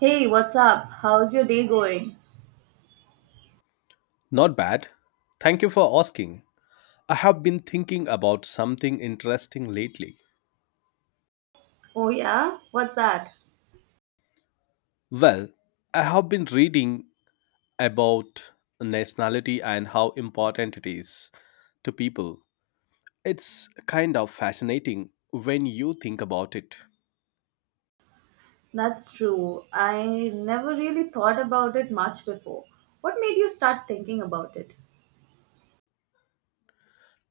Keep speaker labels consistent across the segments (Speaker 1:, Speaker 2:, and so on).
Speaker 1: Hey, what's up? How's your day going?
Speaker 2: Not bad. Thank you for asking. I have been thinking about something interesting lately.
Speaker 1: Oh, yeah? What's that?
Speaker 2: Well, I have been reading about nationality and how important it is to people. It's kind of fascinating when you think about it.
Speaker 1: That's true. I never really thought about it much before. What made you start thinking about it?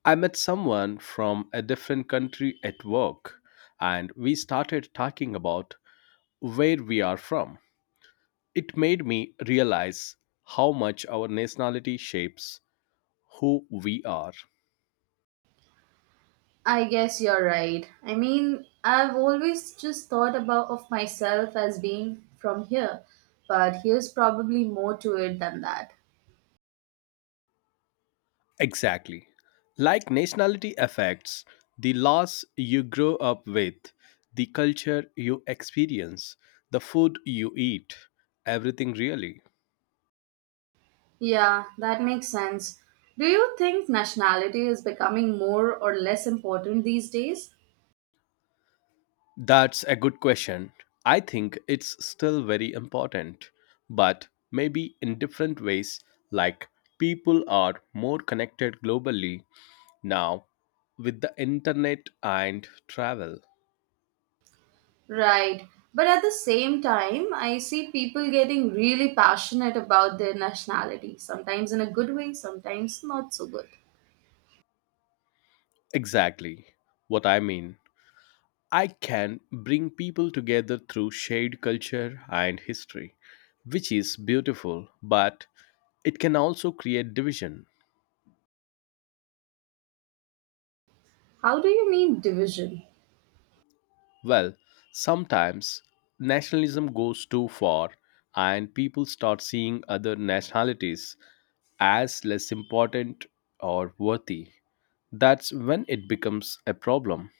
Speaker 2: I met someone from a different country at work, and we started talking about where we are from. It made me realize how much our nationality shapes who we are.
Speaker 1: I guess you're right. I mean, I've always just thought about of myself as being from here, but here's probably more to it than that.
Speaker 2: Exactly. Like, nationality affects the laws you grow up with, the culture you experience, the food you eat, everything really.
Speaker 1: Yeah, that makes sense. Do you think nationality is becoming more or less important these days?
Speaker 2: That's a good question. I think it's still very important, but maybe in different ways, like people are more connected globally now with the internet and travel.
Speaker 1: Right. But at the same time, I see people getting really passionate about their nationality, sometimes in a good way, sometimes not so good.
Speaker 2: Exactly what I mean. I can bring people together through shared culture and history, which is beautiful, but it can also create division.
Speaker 1: How do you mean division?
Speaker 2: Well, sometimes nationalism goes too far and people start seeing other nationalities as less important or worthy. That's when it becomes a problem.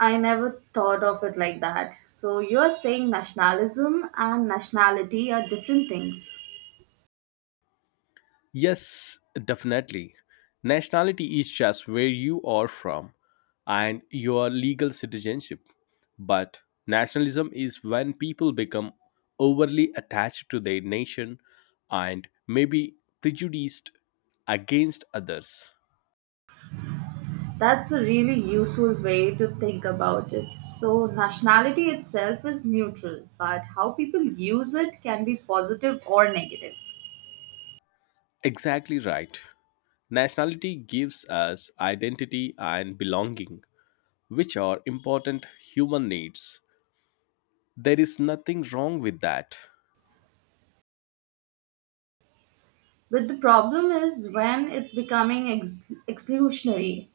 Speaker 1: I never thought of it like that. So you're saying nationalism and nationality are different things.
Speaker 2: Yes, definitely. Nationality is just where you are from and your legal citizenship. But nationalism is when people become overly attached to their nation and maybe prejudiced against others.
Speaker 1: That's a really useful way to think about it. So nationality itself is neutral, but how people use it can be positive or negative.
Speaker 2: Exactly right. Nationality gives us identity and belonging, which are important human needs. There is nothing wrong with that.
Speaker 1: But the problem is when it's becoming exclusionary.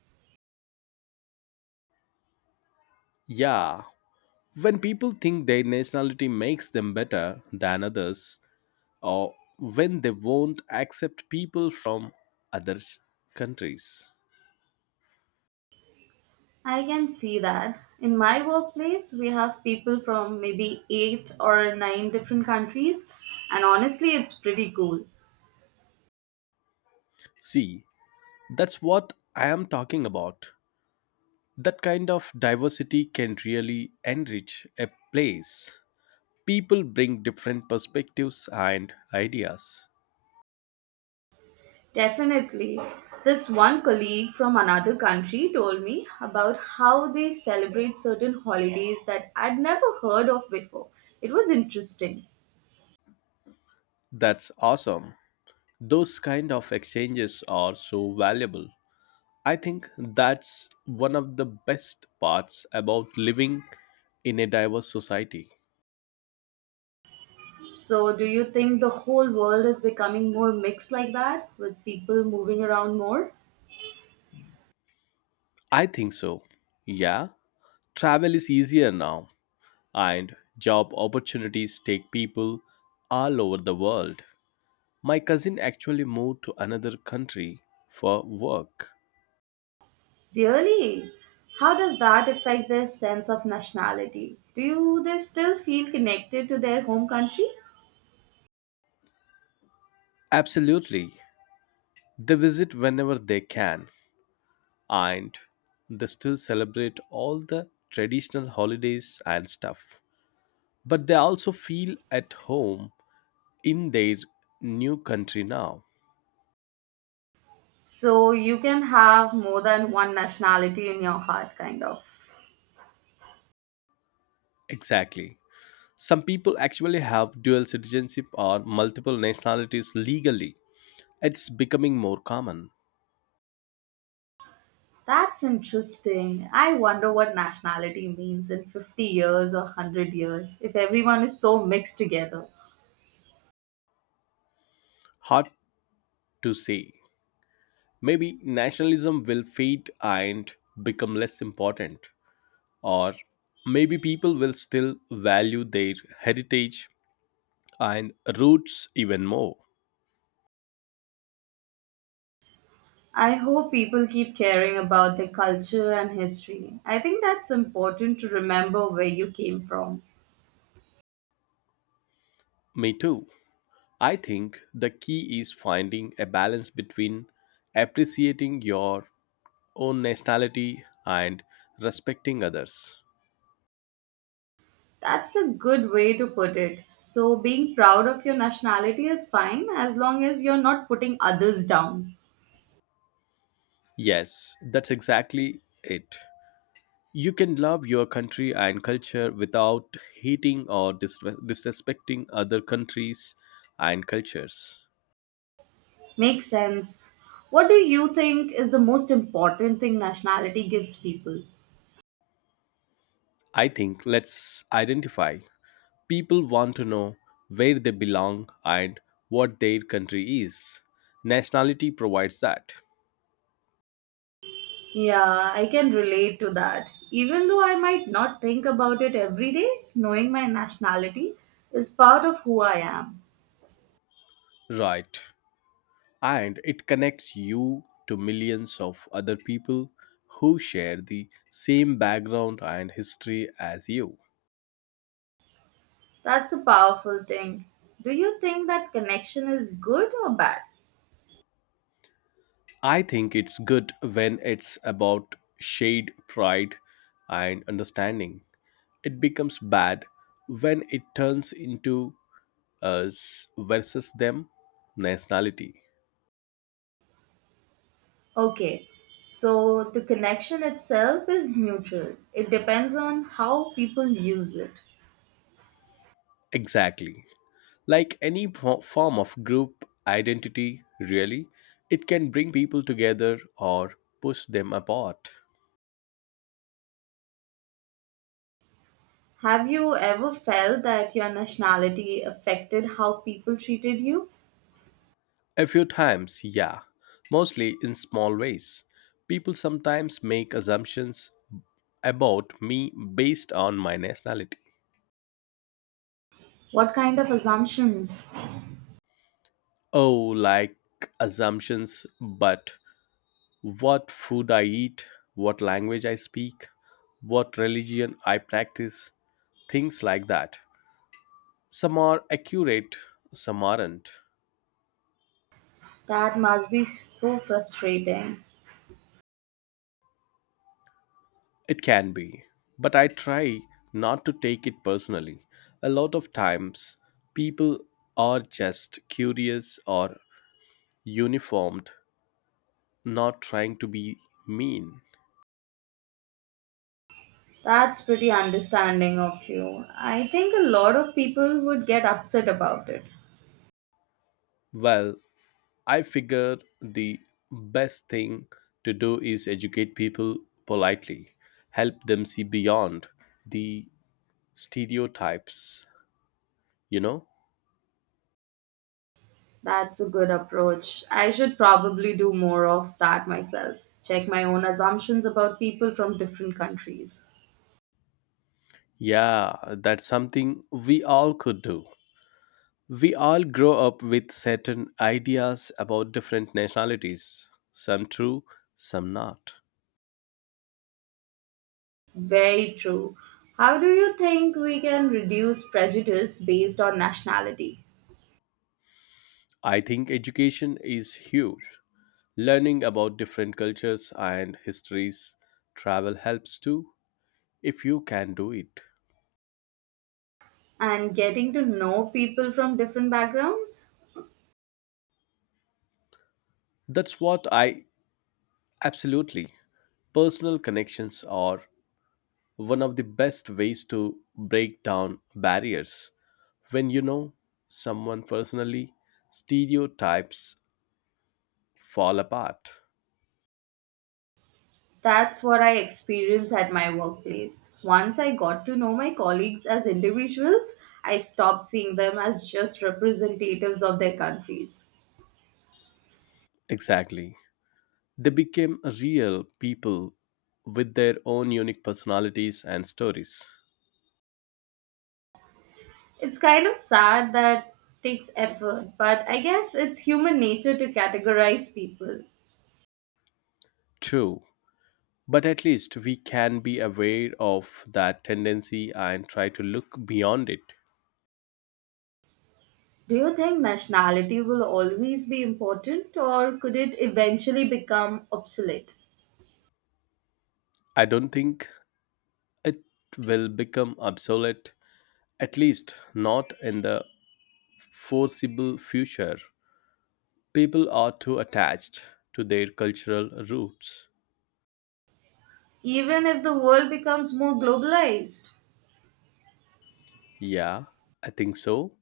Speaker 2: Yeah, when people think their nationality makes them better than others, or when they won't accept people from other s- countries.
Speaker 1: I can see that. In my workplace, we have people from maybe eight or nine different countries, and honestly, it's pretty cool.
Speaker 2: See, that's what I am talking about. That kind of diversity can really enrich a place. People bring different perspectives and ideas.
Speaker 1: Definitely. This one colleague from another country told me about how they celebrate certain holidays that I'd never heard of before. It was interesting.
Speaker 2: That's awesome. Those kind of exchanges are so valuable. I think that's one of the best parts about living in a diverse society.
Speaker 1: So, do you think the whole world is becoming more mixed like that, with people moving around more?
Speaker 2: I think so. Yeah, travel is easier now, and job opportunities take people all over the world. My cousin actually moved to another country for work.
Speaker 1: Really? How does that affect their sense of nationality? Do they still feel connected to their home country?
Speaker 2: Absolutely. They visit whenever they can, and they still celebrate all the traditional holidays and stuff. But they also feel at home in their new country now.
Speaker 1: So you can have more than one nationality in your heart, kind of.
Speaker 2: Exactly. Some people actually have dual citizenship or multiple nationalities legally. It's becoming more common.
Speaker 1: That's interesting. I wonder what nationality means in 50 years or 100 years if everyone is so mixed together.
Speaker 2: Hard to say. Maybe nationalism will fade and become less important. Or maybe people will still value their heritage and roots even more.
Speaker 1: I hope people keep caring about their culture and history. I think that's important to remember where you came from.
Speaker 2: Me too. I think the key is finding a balance between appreciating your own nationality and respecting others.
Speaker 1: That's a good way to put it. So, being proud of your nationality is fine as long as you're not putting others down.
Speaker 2: Yes, that's exactly it. You can love your country and culture without hating or disrespecting other countries and cultures.
Speaker 1: Makes sense. What do you think is the most important thing nationality gives people?
Speaker 2: I think let's identify. People want to know where they belong and what their country is. Nationality provides that.
Speaker 1: Yeah, I can relate to that. Even though I might not think about it every day, knowing my nationality is part of who I am.
Speaker 2: Right, and it connects you to millions of other people who share the same background and history as you.
Speaker 1: That's a powerful thing. Do you think that connection is good or bad?
Speaker 2: I think it's good when it's about shade, pride, and understanding. It becomes bad when it turns into us versus them nationality.
Speaker 1: Okay, so the connection itself is neutral. It depends on how people use it.
Speaker 2: Exactly. Like any form of group identity, really, it can bring people together or push them apart.
Speaker 1: Have you ever felt that your nationality affected how people treated you?
Speaker 2: A few times, yeah, mostly in small ways. People sometimes make assumptions about me based on my nationality.
Speaker 1: What kind of assumptions?
Speaker 2: Oh, like assumptions, but what food I eat, what language I speak, what religion I practice, things like that. Some are accurate, some aren't.
Speaker 1: That must be so frustrating.
Speaker 2: It can be, but I try not to take it personally. A lot of times, people are just curious or uniformed, not trying to be mean.
Speaker 1: That's pretty understanding of you. I think a lot of people would get upset about it.
Speaker 2: Well, I figure the best thing to do is educate people politely, help them see beyond the stereotypes, you know?
Speaker 1: That's a good approach. I should probably do more of that myself. Check my own assumptions about people from different countries.
Speaker 2: Yeah, that's something we all could do. We all grow up with certain ideas about different nationalities, some true, some not.
Speaker 1: Very true. How do you think we can reduce prejudice based on nationality
Speaker 2: I think education is huge. Learning about different cultures and histories, travel helps too, if you can do it.
Speaker 1: and getting to know people from different backgrounds?
Speaker 2: That's what I absolutely. Personal connections are one of the best ways to break down barriers. When you know someone personally, stereotypes fall apart.
Speaker 1: That's what I experienced at my workplace. Once I got to know my colleagues as individuals, I stopped seeing them as just representatives of their countries.
Speaker 2: Exactly. They became real people with their own unique personalities and stories.
Speaker 1: It's kind of sad that takes effort, but I guess it's human nature to categorize people.
Speaker 2: True. But at least we can be aware of that tendency and try to look beyond it.
Speaker 1: Do you think nationality will always be important, or could it eventually become obsolete?
Speaker 2: I don't think it will become obsolete, at least not in the foreseeable future. People are too attached to their cultural roots.
Speaker 1: Even if the world becomes more globalized?
Speaker 2: Yeah, I think so.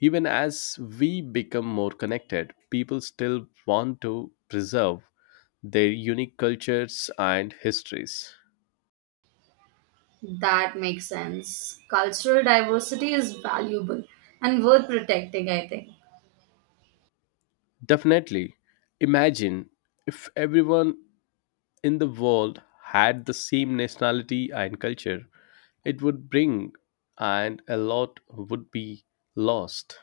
Speaker 2: Even as we become more connected, people still want to preserve their unique cultures and histories.
Speaker 1: That makes sense. Cultural diversity is valuable and worth protecting, I think.
Speaker 2: Definitely, imagine if everyone in the world had the same nationality and culture, it would bring and a lot would be lost.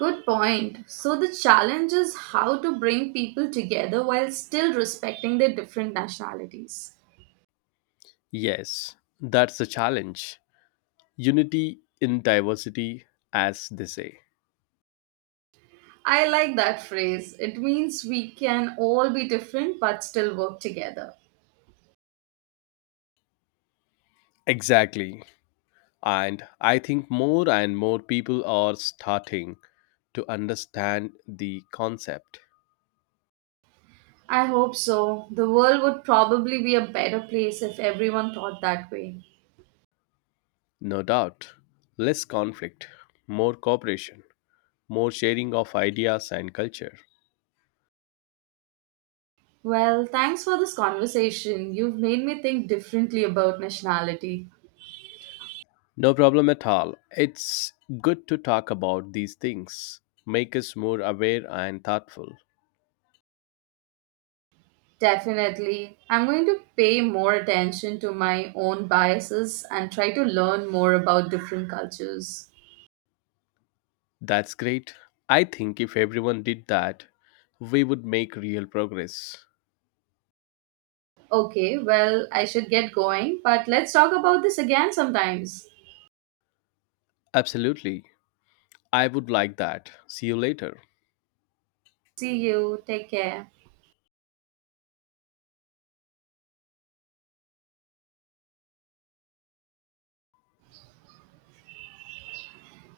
Speaker 1: Good point. So, the challenge is how to bring people together while still respecting their different nationalities.
Speaker 2: Yes, that's the challenge. Unity in diversity, as they say.
Speaker 1: I like that phrase. It means we can all be different but still work together.
Speaker 2: Exactly. And I think more and more people are starting to understand the concept.
Speaker 1: I hope so. The world would probably be a better place if everyone thought that way.
Speaker 2: No doubt, less conflict, more cooperation, more sharing of ideas and culture.
Speaker 1: Well, thanks for this conversation. You've made me think differently about nationality.
Speaker 2: No problem at all. It's good to talk about these things, make us more aware and thoughtful.
Speaker 1: Definitely. I'm going to pay more attention to my own biases and try to learn more about different cultures.
Speaker 2: That's great. I think if everyone did that, we would make real progress.
Speaker 1: Okay, well, I should get going, but let's talk about this again sometimes.
Speaker 2: Absolutely. I would like that. See you later.
Speaker 1: See you. Take care.